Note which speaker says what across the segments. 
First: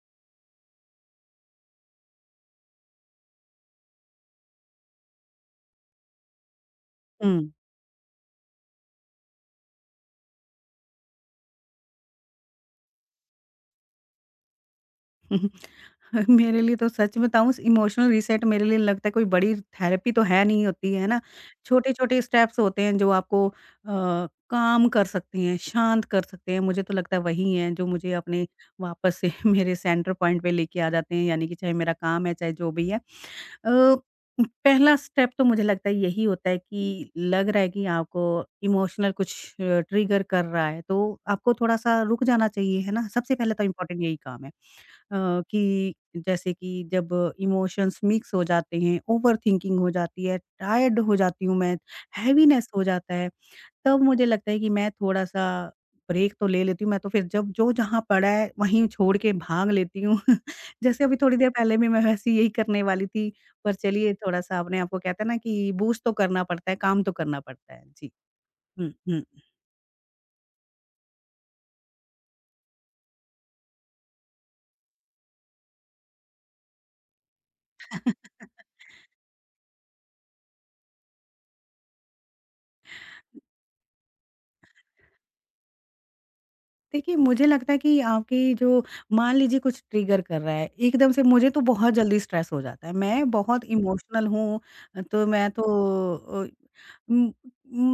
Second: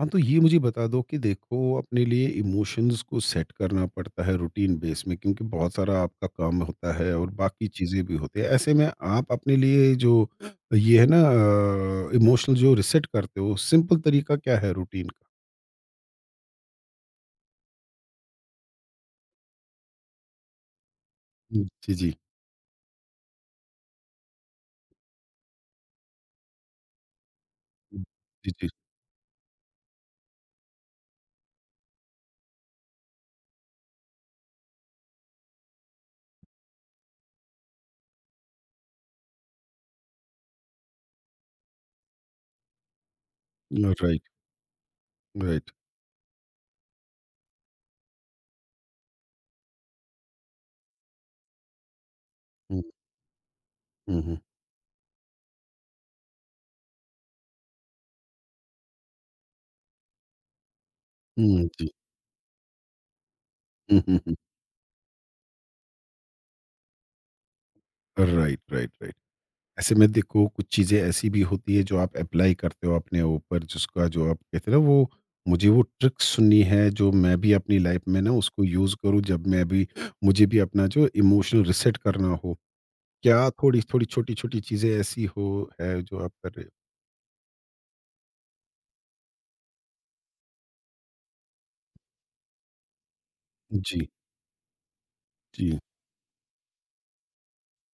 Speaker 1: हाँ, तो ये मुझे बता दो कि देखो अपने लिए इमोशंस को सेट करना पड़ता है रूटीन बेस में क्योंकि बहुत सारा आपका काम होता है और
Speaker 2: हुँ।
Speaker 1: बाकी चीज़ें भी होती है। ऐसे में आप अपने लिए जो ये है ना इमोशनल जो रीसेट करते हो सिंपल तरीका क्या है रूटीन का?
Speaker 2: मेरे लिए तो सच बताऊँ इमोशनल रीसेट मेरे लिए लगता है कोई बड़ी थेरेपी तो है नहीं होती है ना,
Speaker 1: हुँ, जी, जी।
Speaker 2: छोटे-छोटे स्टेप्स होते हैं जो आपको काम कर सकते हैं, शांत कर सकते हैं। मुझे तो लगता है वही हैं जो
Speaker 1: हुँ,
Speaker 2: मुझे अपने
Speaker 1: जी, जी।
Speaker 2: वापस से मेरे सेंटर पॉइंट पे लेके आ जाते हैं यानी कि चाहे मेरा काम है, चाहे जो भी है। अ, पहला स्टेप तो मुझे लगता है यही होता है कि लग रहा है कि आपको इमोशनल कुछ ट्रिगर कर रहा है तो आपको थोड़ा-सा रुक जाना चाहिए, है ना? सबसे पहले तो इम्पोर्टेंट यही
Speaker 1: राइट,
Speaker 2: काम है। अ,
Speaker 1: राइट।
Speaker 2: कि जैसे कि जब इमोशंस मिक्स हो जाते हैं, ओवरथिंकिंग हो जाती है, टायर्ड हो जाती हूँ मैं, हैवीनेस
Speaker 1: हुँ,
Speaker 2: हो जाता है, तब
Speaker 1: हुँ,
Speaker 2: मुझे
Speaker 1: हुँ।
Speaker 2: लगता है कि मैं थोड़ा-सा ब्रेक तो ले लेती हूँ। मैं तो फिर जब जो जहाँ पड़ा है, वहीं छोड़ के भाग लेती हूँ। जैसे अभी थोड़ी देर
Speaker 1: हुँ,
Speaker 2: पहले भी
Speaker 1: जी।
Speaker 2: मैं वैसे यही करने वाली थी, पर
Speaker 1: हुँ,
Speaker 2: चलिए
Speaker 1: हुँ, हुँ।
Speaker 2: थोड़ा-सा अपने आप को कहते हैं ना कि बूस्ट तो करना पड़ता है, काम तो करना पड़ता है। जी।
Speaker 1: राइट,
Speaker 2: हुँ,
Speaker 1: राइट, राइट।
Speaker 2: हुँ।
Speaker 1: ऐसे में देखो कुछ चीज़ें ऐसी भी होती है जो आप अप्लाई करते हो अपने ऊपर जिसका जो आप कहते हैं ना वो मुझे वो ट्रिक सुननी है जो मैं भी अपनी लाइफ में ना उसको यूज़ करूँ जब मैं भी मुझे भी अपना जो इमोशनल रिसेट करना हो। क्या थोड़ी थोड़ी छोटी-छोटी चीज़ें ऐसी हो है जो आप कर रहे हो?
Speaker 2: देखिए, मुझे लगता है कि आपकी जो मान लीजिए कुछ ट्रिगर कर रहा है, एकदम से मुझे तो बहुत जल्दी स्ट्रेस हो जाता है। मैं बहुत
Speaker 1: जी,
Speaker 2: इमोशनल हूँ, तो मैं तो
Speaker 1: जी।
Speaker 2: अ, उम,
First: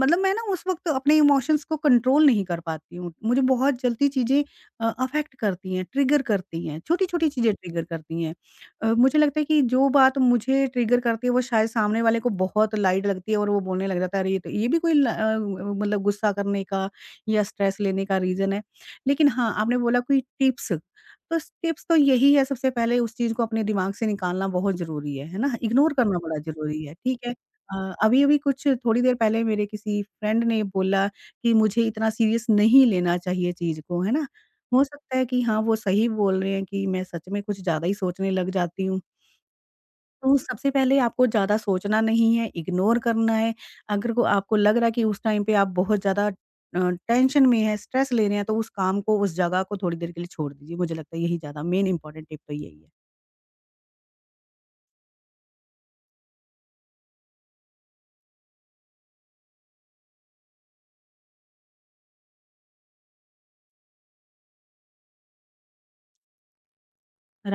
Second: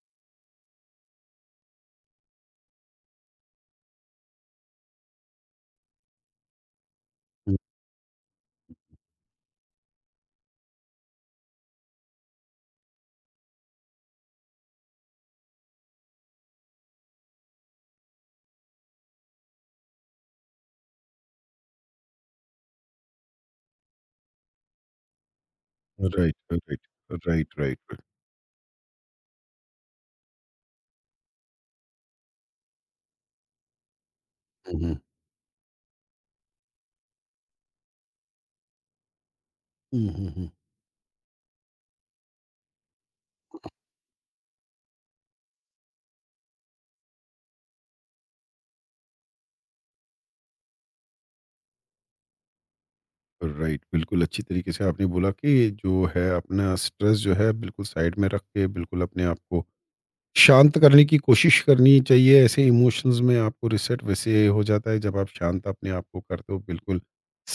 Speaker 2: मतलब मैं ना उस वक़्त अपने इमोशंस को कंट्रोल नहीं कर पाती हूँ। मुझे बहुत जल्दी चीज़ें अफ़ेक्ट करती हैं, ट्रिगर करती हैं, छोटी-छोटी चीज़ें
Speaker 1: हुँ,
Speaker 2: ट्रिगर करती हैं। मुझे लगता है कि जो बात मुझे ट्रिगर करती है, वो शायद सामने वाले को बहुत लाइट लगती है और वो बोलने लग जाता है, "अरे! ये तो ये भी कोई मतलब गुस्सा करने का या स्ट्रेस लेने का रीज़न है।" लेकिन हाँ, आपने बोला कोई टिप्स तो यही है सबसे पहले उस चीज़ को अपने दिमाग से निकालना बहुत ज़रूरी है ना? इग्नोर
Speaker 1: राइट,
Speaker 2: करना बड़ा
Speaker 1: राइट,
Speaker 2: ज़रूरी है, ठीक
Speaker 1: राइट,
Speaker 2: है।
Speaker 1: Right, right.
Speaker 2: अभी-अभी कुछ थोड़ी देर पहले मेरे किसी फ्रेंड ने बोला कि मुझे इतना सीरियस नहीं लेना चाहिए चीज़ को, है ना?
Speaker 1: हुँ,
Speaker 2: हो
Speaker 1: हुँ।
Speaker 2: सकता है कि हाँ, वो सही बोल रहे हैं कि मैं सच में कुछ ज़्यादा ही सोचने लग जाती हूँ।
Speaker 1: हुँ, हुँ,
Speaker 2: तो
Speaker 1: हुँ।
Speaker 2: सबसे पहले आपको ज़्यादा सोचना नहीं है, इग्नोर करना है। अगर को आपको लग रहा है कि उस टाइम पे आप बहुत ज़्यादा अ, टेंशन में हैं, स्ट्रेस ले रहे हैं, तो उस काम को, उस जगह को थोड़ी देर के लिए छोड़ दीजिए। मुझे लगता है यही ज़्यादा मेन इम्पोर्टेंट टिप तो यही है।
Speaker 1: राइट, बिल्कुल अच्छी तरीके से आपने बोला कि जो है अपना स्ट्रेस जो है बिल्कुल साइड में रख के बिल्कुल अपने आप को शांत करने की कोशिश करनी चाहिए ऐसे इमोशंस में आपको रिसेट वैसे हो जाता है जब आप शांत अपने आप को करते हो बिल्कुल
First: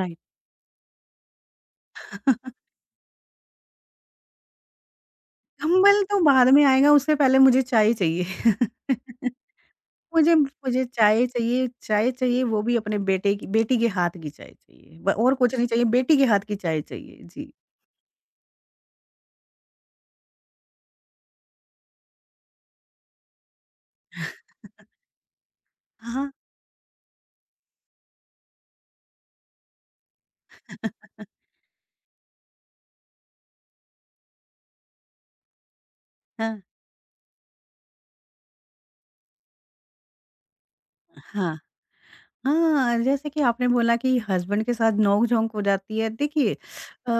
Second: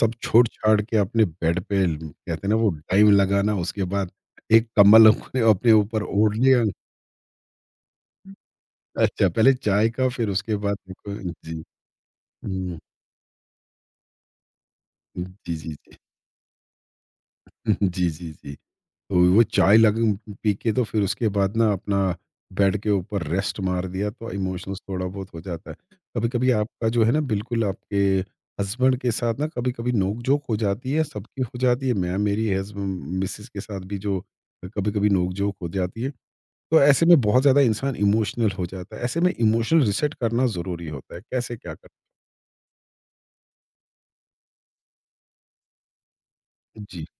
Speaker 1: सब छोड़ छाड़ के अपने बेड पे कहते हैं ना वो डाइव लगाना उसके बाद एक कम्बल अपने अपने
Speaker 2: कंबल
Speaker 1: ऊपर
Speaker 2: तो
Speaker 1: ओढ़
Speaker 2: बाद में
Speaker 1: लिया।
Speaker 2: आएगा, उससे पहले मुझे चाय चाहिए।
Speaker 1: अच्छा पहले चाय का फिर
Speaker 2: मुझे
Speaker 1: उसके बाद
Speaker 2: मुझे
Speaker 1: देखो। जी
Speaker 2: चाय चाहिए, वो भी
Speaker 1: हम्म,
Speaker 2: अपने बेटे की बेटी के हाथ की चाय चाहिए। ब और कुछ
Speaker 1: जी
Speaker 2: नहीं
Speaker 1: जी
Speaker 2: चाहिए,
Speaker 1: जी
Speaker 2: बेटी के हाथ की चाय चाहिए। जी।
Speaker 1: जी जी जी। तो वो चाय लग पी के तो फिर उसके बाद ना अपना बेड के ऊपर रेस्ट मार दिया तो इमोशंस थोड़ा बहुत हो जाता है। कभी
Speaker 2: हाँ,
Speaker 1: कभी आपका जो है ना बिल्कुल आपके हस्बैंड के साथ ना कभी कभी नोक जोक हो जाती है सबकी हो जाती है मैं मेरी हस्बैंड मिसेस के साथ भी जो कभी कभी नोक जोक हो जाती है।
Speaker 2: हाँ।
Speaker 1: तो ऐसे में बहुत ज्यादा इंसान इमोशनल हो जाता है ऐसे में इमोशनल रिसेट करना जरूरी होता है कैसे
Speaker 2: हाँ।
Speaker 1: क्या कर।
Speaker 2: हाँ, जैसे कि आपने बोला कि हस्बैंड के साथ नोक-झोंक हो जाती है। देखिए
Speaker 1: जी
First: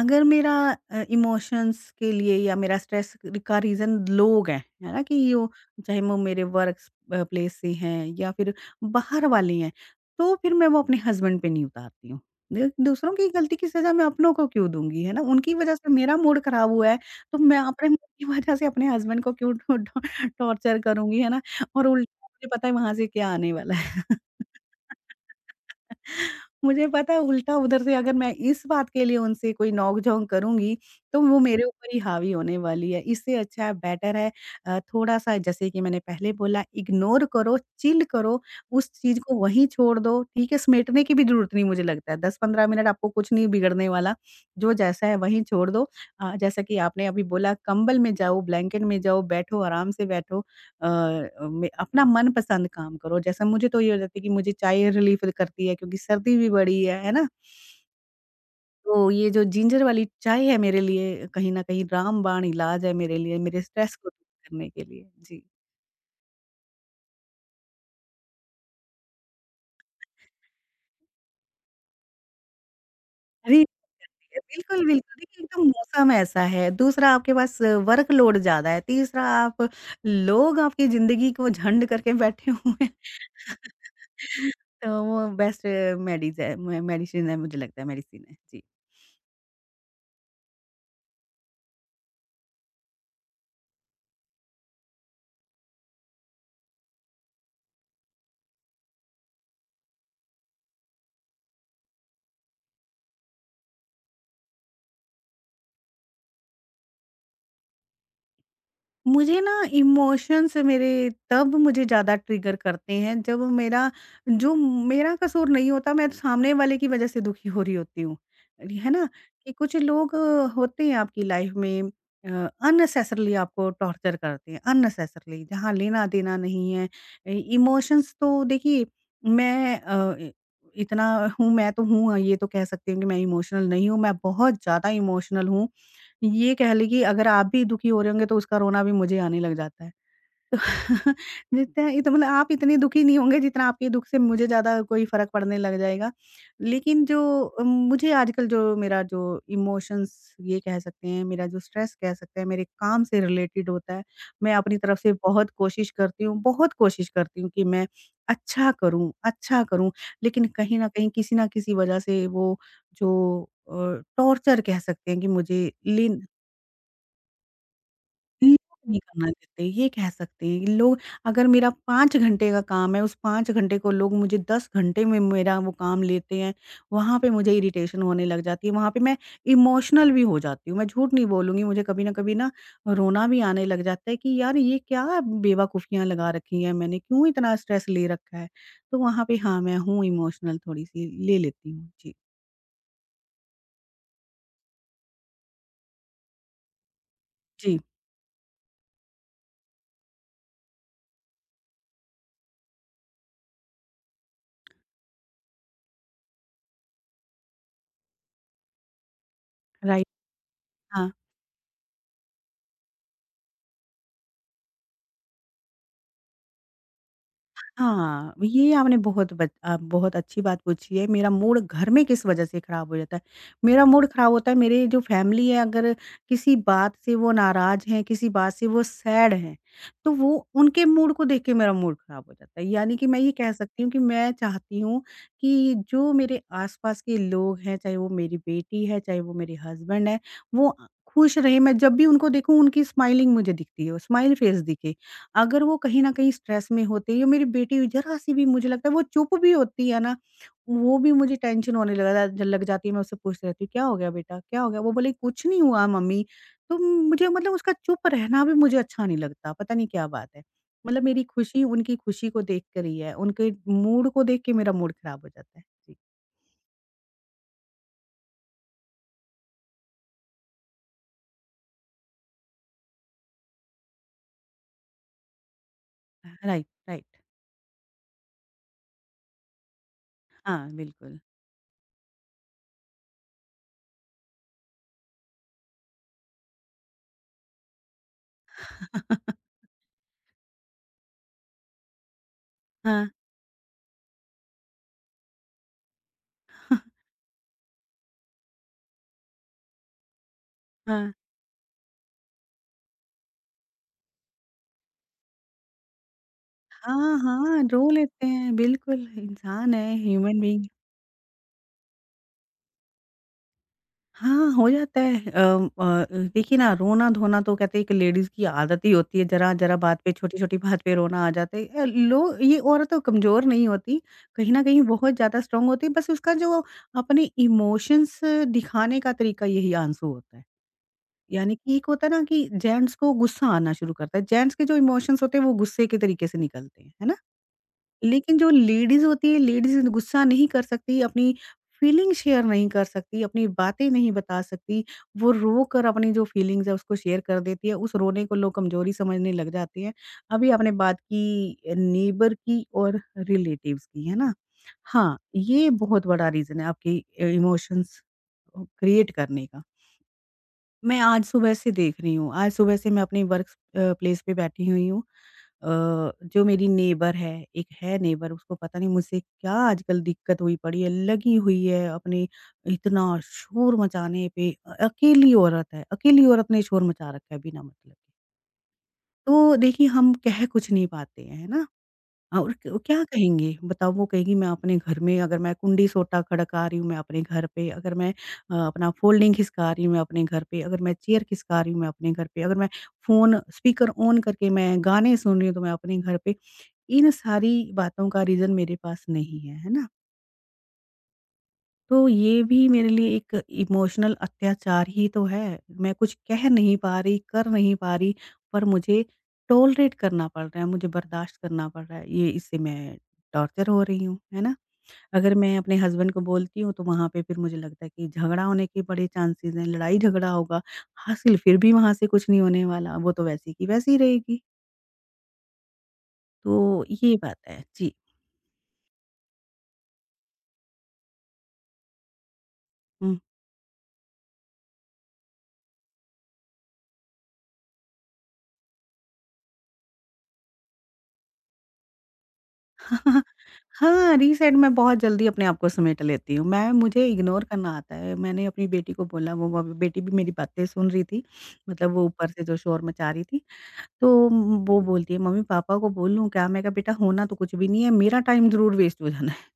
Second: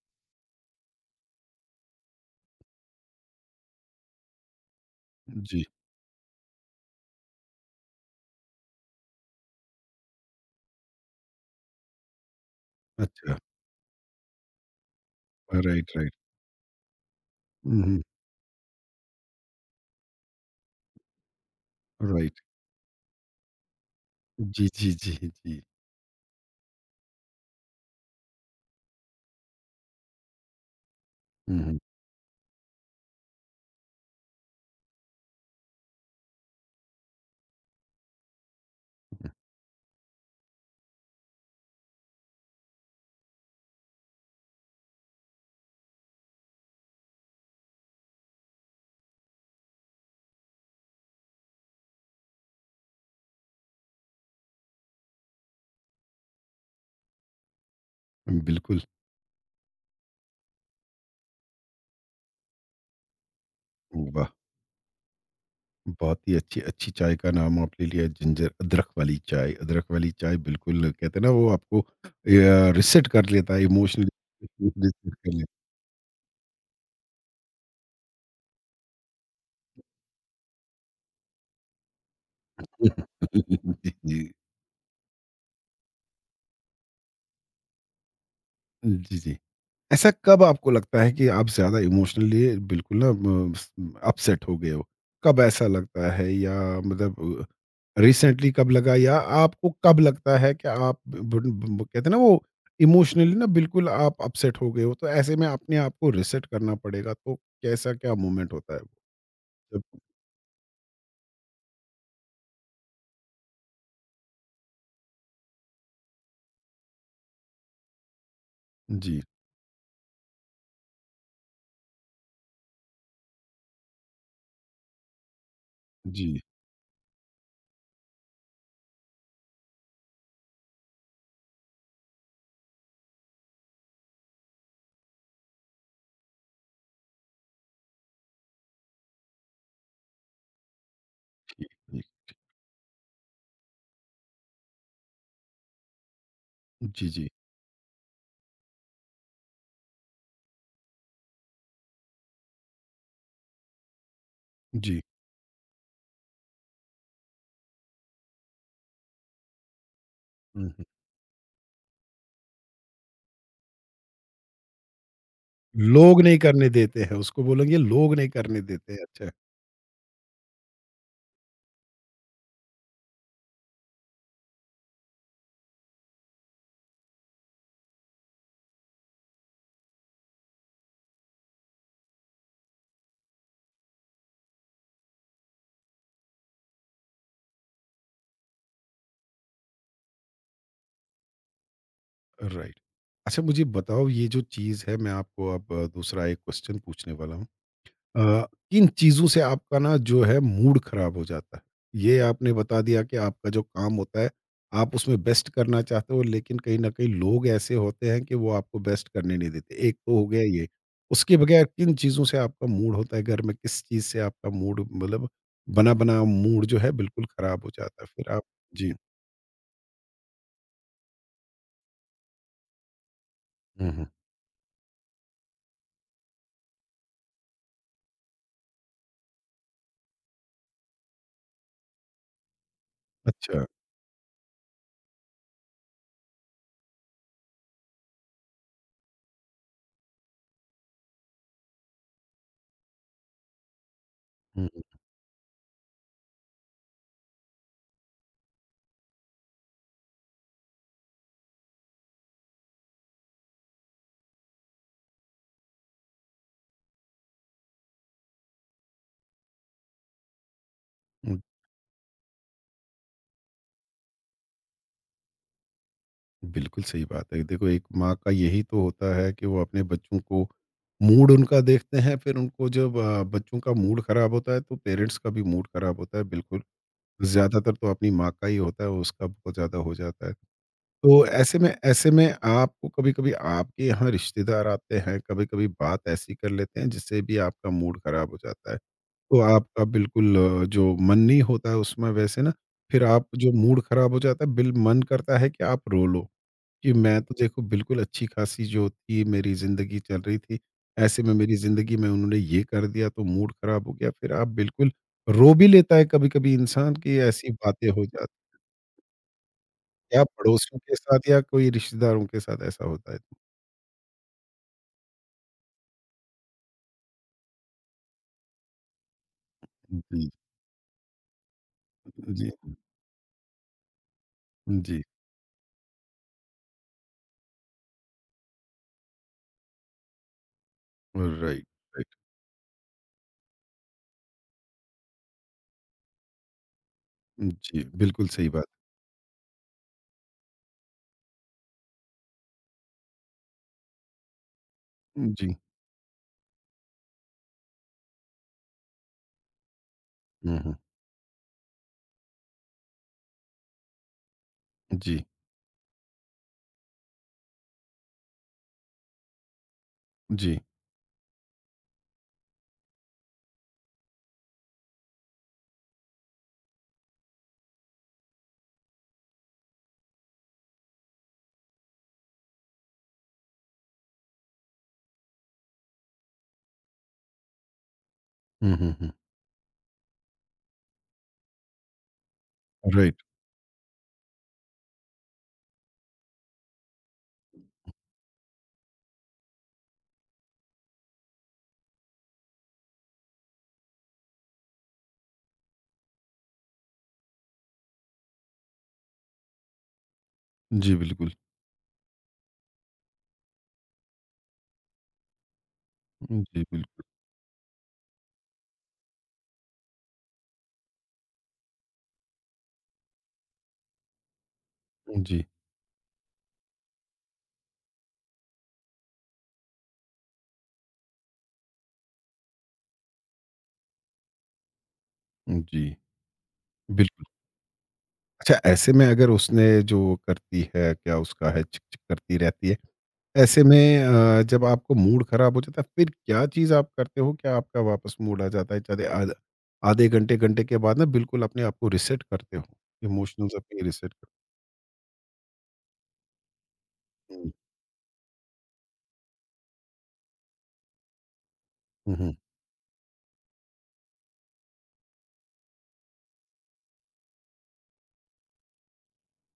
Speaker 2: अगर मेरा इमोशंस के लिए या मेरा स्ट्रेस का रीज़न लोग हैं, है ना? कि वो
Speaker 1: जी
Speaker 2: चाहे वो मेरे वर्क प्लेस से हैं या फिर बाहर वाले हैं, तो फिर मैं वो अपने हस्बैंड पे नहीं उतारती हूँ। दे दूसरों की
Speaker 1: अच्छा
Speaker 2: गलती की सज़ा मैं अपनों को क्यों दूँगी, है ना? उनकी वज़ह से
Speaker 1: राइट राइट
Speaker 2: मेरा मूड ख़राब हुआ है, तो मैं अपने मूड
Speaker 1: हम्म,
Speaker 2: की वज़ह से अपने हस्बैंड को क्यों टो टो टॉर्चर करूँगी, है ना? और उल्टा
Speaker 1: राइट
Speaker 2: मुझे पता है वहाँ से क्या आने वाला है।
Speaker 1: जी जी जी जी
Speaker 2: मुझे पता है उल्टा उधर से अगर मैं इस बात के लिए उनसे कोई नोक-झोंक करूँगी, तो वो मेरे
Speaker 1: हम्म,
Speaker 2: ऊपर ही हावी होने वाली है। इससे अच्छा है बेटर है थोड़ा-सा जैसे कि मैंने पहले बोला इग्नोर करो, चिल करो, उस चीज़ को वहीं छोड़ दो, ठीक है? समेटने की भी ज़रूरत नहीं मुझे लगता है, 10-15 मिनट आपको कुछ नहीं बिगड़ने वाला, जो जैसा है वहीं छोड़ दो। जैसा कि आपने अभी बोला कंबल में जाओ, ब्लैंकेट में जाओ, बैठो, आराम से बैठो। में अपना मनपसंद काम करो। जैसे मुझे तो ये हो जाता है कि मुझे चाय रिलीफ़ करती है क्योंकि सर्दी भी बड़ी है ना?
Speaker 1: बिल्कुल।
Speaker 2: तो ये जो जिंजर वाली चाय है मेरे लिए कहीं न कहीं रामबाण इलाज है मेरे लिए, मेरे स्ट्रेस को
Speaker 1: वाह!
Speaker 2: दूर करने के लिए। जी।
Speaker 1: बहुत ही अच्छी, अच्छी चाय का नाम आपने लिया जिंजर अदरक वाली चाय। अदरक वाली चाय बिल्कुल कहते हैं ना वो आपको रीसेट कर लेता है
Speaker 2: अरे!
Speaker 1: इमोशनली।
Speaker 2: बिल्कुल, बिल्कुल।
Speaker 1: रीसेट कर
Speaker 2: देखिए एक
Speaker 1: लेता
Speaker 2: तो मौसम ऐसा है, दूसरा आपके पास वर्कलोड ज़्यादा है, तीसरा आप लोग आपकी ज़िंदगी को झंड करके बैठे
Speaker 1: है।
Speaker 2: हुए हैं।
Speaker 1: जी, जी।
Speaker 2: तो वो बेस्ट मेडीज़ है मे मेडिसिन है मुझे लगता है मेडिसिन है। जी।
Speaker 1: जी, जी। ऐसा कब आपको लगता है कि आप ज़्यादा इमोशनली बिल्कुल ना म स अपसेट हो गए हो? कब ऐसा लगता है या मतलब रिसेंटली कब लगा या आपको कब लगता है कि आप ब ब ब- कहते हैं ना वो इमोशनली ना बिल्कुल आप अपसेट हो गए हो, तो ऐसे में अपने आप को रीसेट करना पड़ेगा, तो कैसा क्या मोमेंट होता है वो?
Speaker 2: मुझे ना
Speaker 1: जब
Speaker 2: इमोशंस मेरे तब मुझे ज़्यादा ट्रिगर करते हैं जब मेरा जो मेरा कसूर नहीं होता मैं सामने वाले की वजह से दुखी हो रही होती हूँ है ना
Speaker 1: जी,
Speaker 2: कि कुछ लोग होते हैं आपकी लाइफ में अननेसेसरली आपको टॉर्चर करते हैं अननेसेसरली जहाँ लेना देना
Speaker 1: जी,
Speaker 2: नहीं है इमोशंस तो देखिए मैं इतना हूँ मैं तो हूँ ये तो कह सकती हूँ कि मैं इमोशनल नहीं हूँ मैं बहुत ज़्यादा इमोशनल हूँ ये कह लें कि अगर आप भी दुखी हो रहे होंगे तो उसका रोना भी मुझे आने लग जाता है।
Speaker 1: ठीक,
Speaker 2: जितना
Speaker 1: ठीक।
Speaker 2: इत मतलब आप इतने दुखी नहीं होंगे जितना आपके दुःख से मुझे ज़्यादा कोई फ़र्क पड़ने लग जाएगा। लेकिन
Speaker 1: जी,
Speaker 2: जो
Speaker 1: जी,
Speaker 2: मुझे आजकल जो मेरा जो इमोशंस ये कह सकते हैं, मेरा जो स्ट्रेस कह सकते हैं, मेरे काम से रिलेटेड होता है। मैं अपनी तरफ
Speaker 1: जी।
Speaker 2: से बहुत कोशिश करती हूँ बहुत कोशिश करती हूँ कि मैं अच्छा करूँ। लेकिन
Speaker 1: हुँ,
Speaker 2: कहीं
Speaker 1: हुँ।
Speaker 2: न कहीं किसी न किसी वज़ह से वो जो अ, टॉर्चर कह सकते हैं कि मुझे लेन
Speaker 1: लोग नहीं करने देते हैं, उसको बोलेंगे लोग नहीं करने
Speaker 2: लोग
Speaker 1: देते
Speaker 2: नहीं
Speaker 1: हैं।
Speaker 2: करना
Speaker 1: अच्छा।
Speaker 2: देते, ये कह सकते हैं। कि लोग अगर मेरा 5 घंटे का काम है, उस 5 घंटे को लोग मुझे 10 घंटे में मेरा वो काम लेते हैं, वहाँ पे मुझे इरिटेशन होने लग जाती है। वहाँ पे मैं इमोशनल भी हो जाती हूँ, मैं झूठ नहीं बोलूँगी। मुझे कभी न कभी ना रोना भी आने लग जाता है कि यार ये क्या बेवकूफ़ियाँ लगा रखी हैं मैंने, क्यों इतना स्ट्रेस ले रखा है? तो वहाँ पे हाँ, मैं हूँ इमोशनल थोड़ी-सी ले लेती हूँ। जी,
Speaker 1: राइट अच्छा मुझे बताओ ये जो चीज़ है मैं आपको अब दूसरा एक क्वेश्चन पूछने वाला हूँ।
Speaker 2: जी,
Speaker 1: अ, किन चीज़ों से आपका ना जो है मूड खराब हो जाता है ये आपने बता दिया कि आपका जो काम होता है आप उसमें बेस्ट करना चाहते हो लेकिन कहीं ना कहीं लोग ऐसे होते हैं कि वो आपको बेस्ट करने नहीं देते एक
Speaker 2: राइट।
Speaker 1: तो हो गया ये।
Speaker 2: हाँ।
Speaker 1: उसके बगैर किन चीज़ों से आपका मूड होता है घर में किस चीज़ से आपका मूड मतलब बना बना मूड जो है बिल्कुल खराब हो जाता है फिर
Speaker 2: हाँ,
Speaker 1: आप।
Speaker 2: ये
Speaker 1: जी
Speaker 2: आपने बहुत अच्छी बात पूछी है। मेरा मूड घर में किस वजह से खराब हो जाता है? मेरा
Speaker 1: हम्म
Speaker 2: मूड
Speaker 1: हम्म,
Speaker 2: खराब होता है मेरी जो फैमिली है अगर किसी बात से वो नाराज़ हैं, किसी बात से वो सैड हैं, तो वो उनके मूड को देख के मेरा मूड खराब हो जाता है। यानी कि मैं ये कह
Speaker 1: अच्छा
Speaker 2: सकती हूँ कि मैं चाहती हूँ कि जो मेरे आस-पास के लोग हैं, चाहे वो मेरी बेटी है, चाहे वो मेरे हस्बैंड हैं, वो खुश रहें। मैं जब भी उनको देखूँ उनकी स्माइलिंग मुझे दिखती हो, स्माइल फेस दिखे। अगर वो कहीं न कहीं स्ट्रेस में होते हैं या मेरी बेटी ज़रा-सी भी मुझे लगता है वो चुप भी होती है ना, वो भी मुझे टेंशन होने लगा ज लग जाती है। मैं उससे पूछती रहती हूँ, "क्या हो गया बेटा? क्या हो गया?" वो बोली, "कुछ नहीं हुआ मम्मी।" तो मुझे मतलब उसका चुप रहना भी मुझे अच्छा नहीं लगता, पता नहीं क्या बात है। मतलब मेरी
Speaker 1: हम्म,
Speaker 2: खुशी उनकी खुशी को देख कर ही है, उनके मूड को देख के मेरा मूड खराब हो जाता है। जी।
Speaker 1: बिल्कुल सही बात है। देखो एक माँ का यही तो होता है कि वो अपने बच्चों को मूड उनका देखते हैं फिर उनको जब बच्चों का मूड ख़राब होता है तो पेरेंट्स का भी मूड ख़राब होता है बिल्कुल।
Speaker 2: Right, right.
Speaker 1: ज़्यादातर तो अपनी माँ का ही होता है उसका बहुत ज़्यादा हो जाता है।
Speaker 2: हाँ, बिल्कुल।
Speaker 1: तो ऐसे में आपको कभी-कभी आपके यहाँ रिश्तेदार आते हैं, कभी-कभी बात ऐसी कर लेते हैं जिससे भी आपका मूड ख़राब हो जाता है। तो आपका बिल्कुल जो मन नहीं होता है उसमें वैसे ना फिर
Speaker 2: हाँ,
Speaker 1: आप जो मूड ख़राब हो जाता है बिल मन करता है कि आप रो लो। कि मैं तो देखो बिल्कुल अच्छी-खासी जो थी मेरी ज़िंदगी चल रही थी,
Speaker 2: हाँ।
Speaker 1: ऐसे में मेरी ज़िंदगी में उन्होंने ये कर दिया तो मूड ख़राब हो गया, फिर आप बिल्कुल रो भी लेता है कभी-कभी इंसान
Speaker 2: हाँ,
Speaker 1: कि ऐसी
Speaker 2: हाँ, रो
Speaker 1: बातें हो
Speaker 2: लेते
Speaker 1: जाती
Speaker 2: हैं। बिल्कुल, इंसान है,
Speaker 1: हैं, या
Speaker 2: ह्यूमन बीइंग
Speaker 1: पड़ोसियों के साथ या कोई रिश्तेदारों के साथ ऐसा होता है।
Speaker 2: हाँ, हो जाता है। अ, देखिए ना रोना-धोना तो कहते हैं एक लेडीज़ की आदत ही होती है, ज़रा-ज़रा बात पे
Speaker 1: जी,
Speaker 2: छोटी-छोटी बात पे रोना आ जाता है। लोग
Speaker 1: जी,
Speaker 2: ये औरतें कमज़ोर नहीं होती, कहीं न कहीं
Speaker 1: जी,
Speaker 2: बहुत ज़्यादा स्ट्रॉन्ग होती है, बस उसका जो अपने इमोशंस दिखाने का तरीका यही आंसू होता है। यानी
Speaker 1: राइट,
Speaker 2: कि एक होता है
Speaker 1: राइट।
Speaker 2: ना कि जेंट्स को गुस्सा आना शुरू करता है, जेंट्स के जो इमोशंस होते हैं वो गुस्से के तरीके से निकलते हैं, है ना?
Speaker 1: जी, बिल्कुल
Speaker 2: लेकिन जो
Speaker 1: सही बात।
Speaker 2: लेडीज़ होती है, लेडीज़ गुस्सा नहीं कर सकती, अपनी फीलिंग शेयर नहीं कर सकती, अपनी बातें नहीं बता सकती। वो
Speaker 1: जी,
Speaker 2: रोकर अपनी जो फीलिंग्स है उसको शेयर कर देती है, उस रोने को लोग कमज़ोरी समझने लग जाते हैं। अभी
Speaker 1: हुँ,
Speaker 2: आपने
Speaker 1: हुँ,
Speaker 2: बात की नेबर की और रिलेटिव्स की, है ना? हाँ,
Speaker 1: जी,
Speaker 2: ये बहुत बड़ा रीज़न है आपकी इमोशंस क्रिएट करने का।
Speaker 1: जी,
Speaker 2: मैं आज सुबह से देख रही हूँ, आज सुबह से मैं अपनी वर्क प्लेस पे बैठी हुई हूँ। जो मेरी नेबर है, एक है नेबर उसको पता नहीं मुझसे क्या आजकल दिक्कत हुई पड़ी है, लगी हुई है अपने इतना शोर मचाने पे। अकेली औरत है, अकेली औरत ने शोर मचा रखा है बिना मतलब के।
Speaker 1: हुँ, हुँ, हुँ,
Speaker 2: तो देखिए हम कह कुछ नहीं पाते हैं, है ना? हाँ, और क क्या
Speaker 1: राइट।
Speaker 2: कहेंगे? बताओ वो कहेगी मैं अपने घर में अगर मैं कुंडी सोटा खड़का रही हूँ मैं अपने घर पे, अगर मैं अपना फोल्डिंग खिसका रही हूँ मैं अपने घर पे, अगर मैं चेयर खिसका रही हूँ मैं अपने घर पे, अगर मैं फ़ोन स्पीकर ऑन करके मैं गाने सुन रही हूँ तो मैं अपने घर पे। इन सारी बातों का रीज़न मेरे पास नहीं है, है ना?
Speaker 1: जी, बिल्कुल,
Speaker 2: तो ये भी मेरे लिए एक इमोशनल अत्याचार ही तो है। मैं कुछ कह
Speaker 1: जी,
Speaker 2: नहीं
Speaker 1: बिल्कुल,
Speaker 2: पा रही, कर नहीं पा रही, पर मुझे टॉलरेट करना पड़ रहा है, मुझे बर्दाश्त करना पड़ रहा है। ये इससे मैं टॉर्चर हो रही हूँ, है ना? अगर
Speaker 1: जी,
Speaker 2: मैं अपने हस्बैंड को बोलती हूँ, तो वहाँ पे फिर मुझे लगता है कि झगड़ा होने के बड़े चांसेस हैं, लड़ाई-झगड़ा होगा, हासिल फिर भी वहाँ से कुछ नहीं होने वाला, वो तो वैसी की वैसी रहेगी।
Speaker 1: जी,
Speaker 2: तो ये
Speaker 1: बिल्कुल।
Speaker 2: बात है। जी।
Speaker 1: अच्छा ऐसे में अगर उसने जो करती है क्या उसका है चिक चिक करती रहती है ऐसे में जब आपको मूड खराब हो जाता है फिर क्या चीज़ आप करते हो क्या आपका वापस मूड आ जाता है चाहे आधे घंटे घंटे के बाद ना बिल्कुल अपने आप को रिसेट करते हो
Speaker 2: हाँ,
Speaker 1: इमोशनल अपने रिसेट
Speaker 2: हाँ,
Speaker 1: करते हो।
Speaker 2: रीसेट मैं बहुत जल्दी अपने आप को समेट लेती हूँ। मैं मुझे इग्नोर
Speaker 1: हम्म,
Speaker 2: करना आता है। मैंने अपनी बेटी को बोला वो ब बेटी भी मेरी बातें सुन रही थी, मतलब वो ऊपर
Speaker 1: हम्म,
Speaker 2: से जो शोर मचा रही थी। वो बोलती है मम्मी पापा को बोल लूँ क्या? मैं कहा बेटा होना तो कुछ भी नहीं है, मेरा टाइम ज़रूर वेस्ट हो जाना है।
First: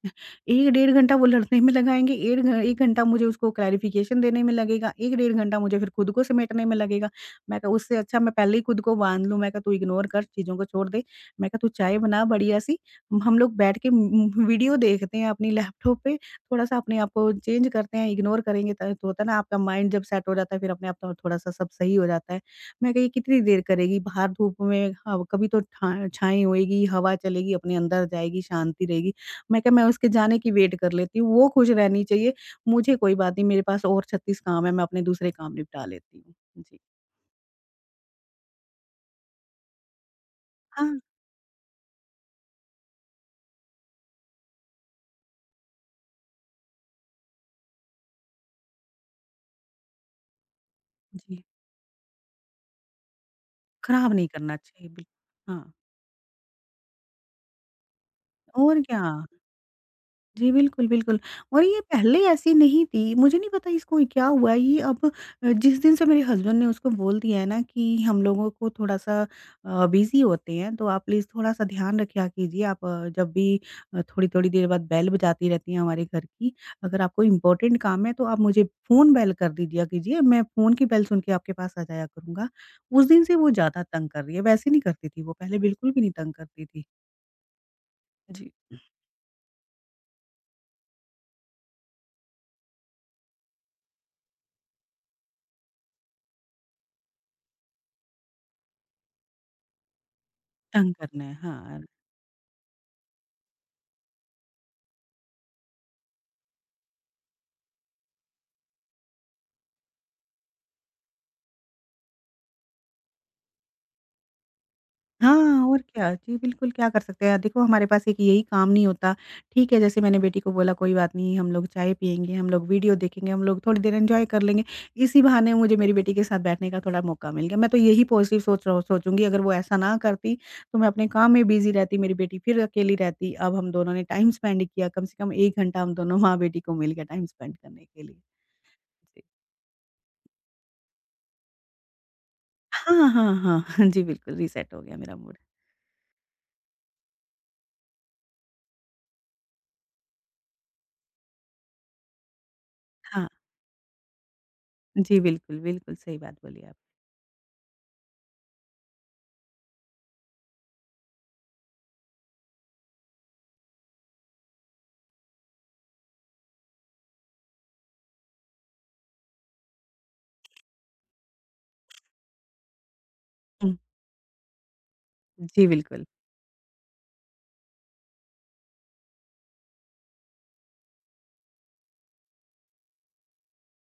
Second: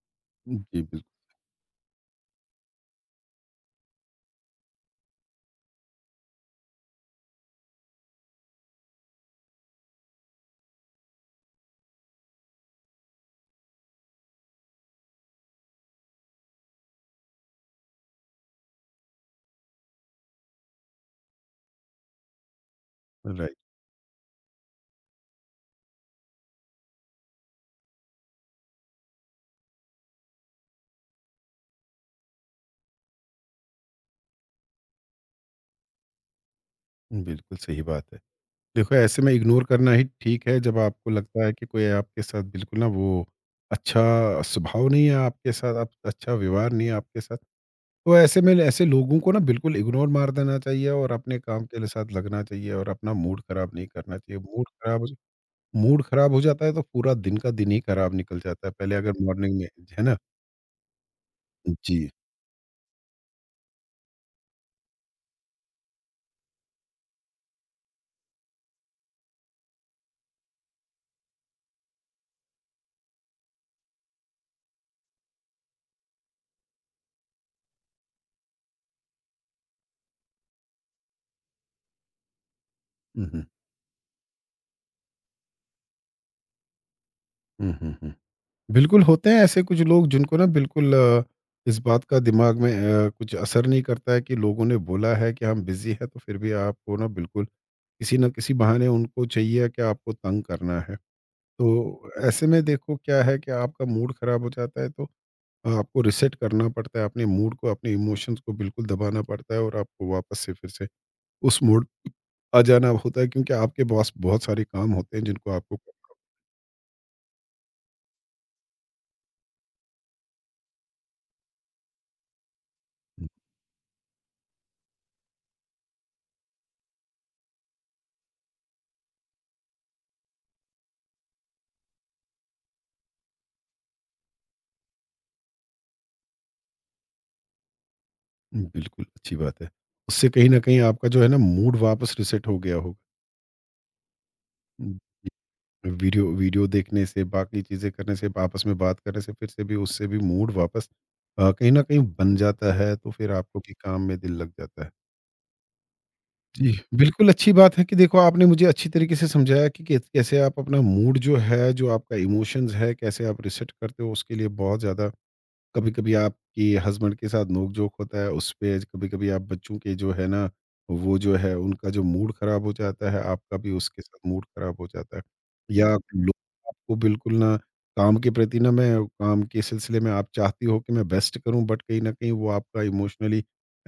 Speaker 2: 1
Speaker 1: जी
Speaker 2: डेढ़
Speaker 1: बिल्कुल
Speaker 2: घंटा वो लड़ने में लगाएँगे, 1 घंटा मुझे उसको क्लैरिफ़िकेशन देने में लगेगा, 1 डेढ़ घंटा मुझे फिर खुद को समेटने में लगेगा। मैं कहा उससे अच्छा मैं पहले ही खुद को बाँध लूँ, मैं कहा तू इग्नोर कर, चीज़ों को छोड़ दे। मैं कहा तू चाय बना बढ़िया-सी, हम लोग बैठ के वीडियो देखते हैं अपनी लैपटॉप पे, थोड़ा-सा अपने आप को चेंज करते हैं, इग्नोर करेंगे त तो होता है ना आपका माइंड जब सेट हो जाता है फिर अपने आप तो थोड़ा-सा सब सही हो जाता है। मैं कहा ये कितनी
Speaker 1: राइट
Speaker 2: देर करेगी बाहर धूप में, हव कभी तो ठा छाँव होएगी, हवा चलेगी अपने अंदर जाएगी, शांति रहेगी। मैं कहा मैं उसके जाने की वेट कर लेती हूँ, वो खुश रहनी चाहिए, मुझे कोई बात नहीं मेरे पास और 36 काम है, मैं अपने दूसरे काम निपटा लेती हूँ। जी।
Speaker 1: बिल्कुल सही बात है। देखो ऐसे में इग्नोर करना ही ठीक है जब
Speaker 2: हाँ।
Speaker 1: आपको लगता है कि कोई आपके साथ बिल्कुल ना वो अच्छा स्वभाव नहीं है आपके साथ आप अच्छा व्यवहार नहीं है आपके साथ तो ऐसे में ऐसे लोगों को ना बिल्कुल इग्नोर मार देना चाहिए और अपने
Speaker 2: जी,
Speaker 1: काम के लिए साथ लगना चाहिए और अपना मूड खराब नहीं
Speaker 2: खराब
Speaker 1: करना
Speaker 2: नहीं
Speaker 1: चाहिए।
Speaker 2: करना चाहिए बिल्कुल। हाँ,
Speaker 1: मूड खराब हो जाता है तो पूरा दिन का दिन ही खराब निकल जाता है।
Speaker 2: और
Speaker 1: पहले
Speaker 2: क्या।
Speaker 1: अगर मॉर्निंग में है ना?
Speaker 2: जी, बिल्कुल, बिल्कुल और ये
Speaker 1: जी।
Speaker 2: पहले ऐसी नहीं थी, मुझे नहीं पता इसको क्या हुआ ये अब जिस दिन से मेरे हस्बैंड ने उसको बोल दिया है ना कि हम लोगों को थोड़ा-सा बिज़ी होते हैं, तो आप प्लीज़ थोड़ा-सा ध्यान रखा कीजिए आप जब भी थोड़ी-थोड़ी देर बाद बेल बजाती रहती है हमारे घर की, अगर आपको इम्पोर्टेंट काम है तो आप मुझे फ़ोन बेल कर दीजिया कीजिए, मैं फ़ोन की बेल सुन के आपके पास आ जाया करूँगा। उस दिन
Speaker 1: हुँ,
Speaker 2: से
Speaker 1: हुँ।
Speaker 2: वो ज़्यादा तंग कर रही है, वैसे नहीं करती थी वो, पहले बिल्कुल भी नहीं तंग करती थी।
Speaker 1: हुँ, हुँ, हुँ।
Speaker 2: जी।
Speaker 1: बिल्कुल होते हैं ऐसे कुछ लोग जिनको ना बिल्कुल इस बात का दिमाग में कुछ असर नहीं करता है कि लोगों ने बोला है कि हम बिज़ी हैं तो फिर भी आपको ना बिल्कुल किसी न किसी बहाने उनको चाहिए कि आपको तंग करना
Speaker 2: तंग
Speaker 1: है।
Speaker 2: करना है, हाँ।
Speaker 1: तो ऐसे में देखो क्या है कि आपका मूड ख़राब हो जाता है तो आपको रीसेट करना पड़ता है, अपने मूड को, अपने इमोशंस को बिल्कुल दबाना पड़ता है और आपको वापस से फिर से उस मोड आ जाना होता है क्योंकि आपके पास बहुत सारे काम होते हैं जिनको
Speaker 2: हाँ,
Speaker 1: आपको।
Speaker 2: और क्या। जी, बिल्कुल क्या कर सकते हैं। देखो हमारे पास एक यही काम नहीं होता। ठीक है, जैसे मैंने बेटी को बोला कोई बात नहीं हम लोग चाय पिएँगे, हम लोग वीडियो देखेंगे, हम लोग थोड़ी देर एन्जॉय कर लेंगे। इसी बहाने मुझे मेरी बेटी के साथ बैठने का थोड़ा मौका मिल गया। मैं तो यही पॉज़िटिव सोच रहा सोचूँगी अगर वो ऐसा ना करती तो मैं अपने काम में बिज़ी रहती, मेरी बेटी फिर अकेली रहती। अब हम दोनों ने टाइम स्पेंड किया, कम से कम 1 घंटा हम दोनों माँ-बेटी को मिल गया टाइम स्पेंड करने के लिए।
Speaker 1: बिल्कुल,
Speaker 2: जी।
Speaker 1: अच्छी बात है। उससे कहीं न कहीं आपका जो है ना मूड वापस रीसेट हो गया होगा।
Speaker 2: हाँ, हाँ, हाँ। जी, बिल्कुल रीसेट हो गया
Speaker 1: हम्म।
Speaker 2: मेरा मूड।
Speaker 1: वीडियो वीडियो देखने से, बाकी चीज़ें करने से, आपस में बात करने से फिर से भी उससे भी मूड वापस कहीं न कहीं बन जाता है, तो
Speaker 2: हाँ।
Speaker 1: फिर आपको भी काम में दिल लग जाता है।
Speaker 2: जी, बिल्कुल, बिल्कुल सही बात बोली
Speaker 1: जी,
Speaker 2: आप।
Speaker 1: बिल्कुल अच्छी बात है कि देखो आपने मुझे अच्छी तरीके से समझाया कि कैसे आप अपना मूड जो है जो आपका इमोशंस है कैसे आप रिसेट करते हो उसके लिए बहुत ज़्यादा कभी-कभी आपके हस्बैंड के साथ नोक-झोंक होता है, उसपे कभी-कभी आप बच्चों के जो है ना, वो जो है उनका जो मूड ख़राब हो जाता है, आपका भी
Speaker 2: हुँ।
Speaker 1: उसके साथ मूड ख़राब हो जाता है।
Speaker 2: जी,
Speaker 1: या
Speaker 2: बिल्कुल।
Speaker 1: लोग आपको बिल्कुल ना काम के प्रति ना मैं काम के सिलसिले में आप चाहती हो कि मैं बेस्ट करूँ बट कहीं न कहीं वो आपका इमोशनली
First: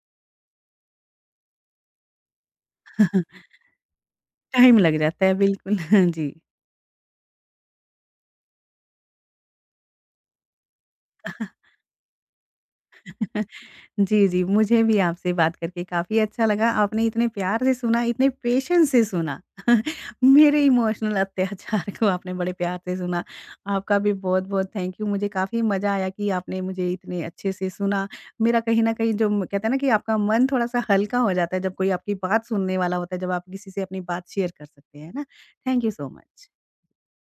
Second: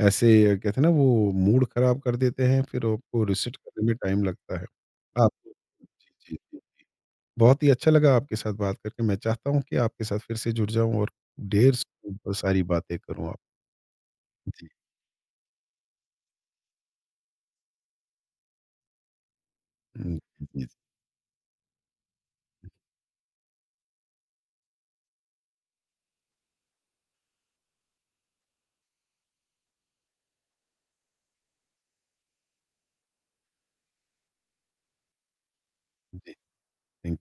Speaker 1: ऐसे कहते हैं ना वो मूड ख़राब कर देते हैं, फिर आपको रिसेट करने में टाइम लगता है।
Speaker 2: टाइम लग जाता
Speaker 1: आप
Speaker 2: है
Speaker 1: जी,
Speaker 2: बिल्कुल, जी।
Speaker 1: जी, जी। बहुत ही अच्छा लगा आपके साथ बात करके। मैं चाहता हूँ कि आपके साथ फिर से जुड़ जाऊँ और ढेर स सारी बातें करूँ आप।
Speaker 2: जी, जी,
Speaker 1: जी।
Speaker 2: मुझे भी आपसे बात करके काफ़ी अच्छा लगा। आपने इतने प्यार से सुना, इतने पेशेंस से सुना।
Speaker 1: हुँ,
Speaker 2: मेरे
Speaker 1: जी, जी।
Speaker 2: इमोशनल अत्याचार को आपने बड़े प्यार से सुना। आपका भी बहुत-बहुत थैंक यू। मुझे काफ़ी मज़ा आया कि आपने मुझे इतने अच्छे से सुना। मेरा कहीं न कहीं जो म कहते हैं ना कि आपका मन थोड़ा-सा हल्का हो जाता है, जब कोई आपकी बात सुनने वाला होता है, जब आप किसी से अपनी बात शेयर कर सकते हैं, है ना? थैंक यू सो
Speaker 1: जी,
Speaker 2: मच।
Speaker 1: थैंक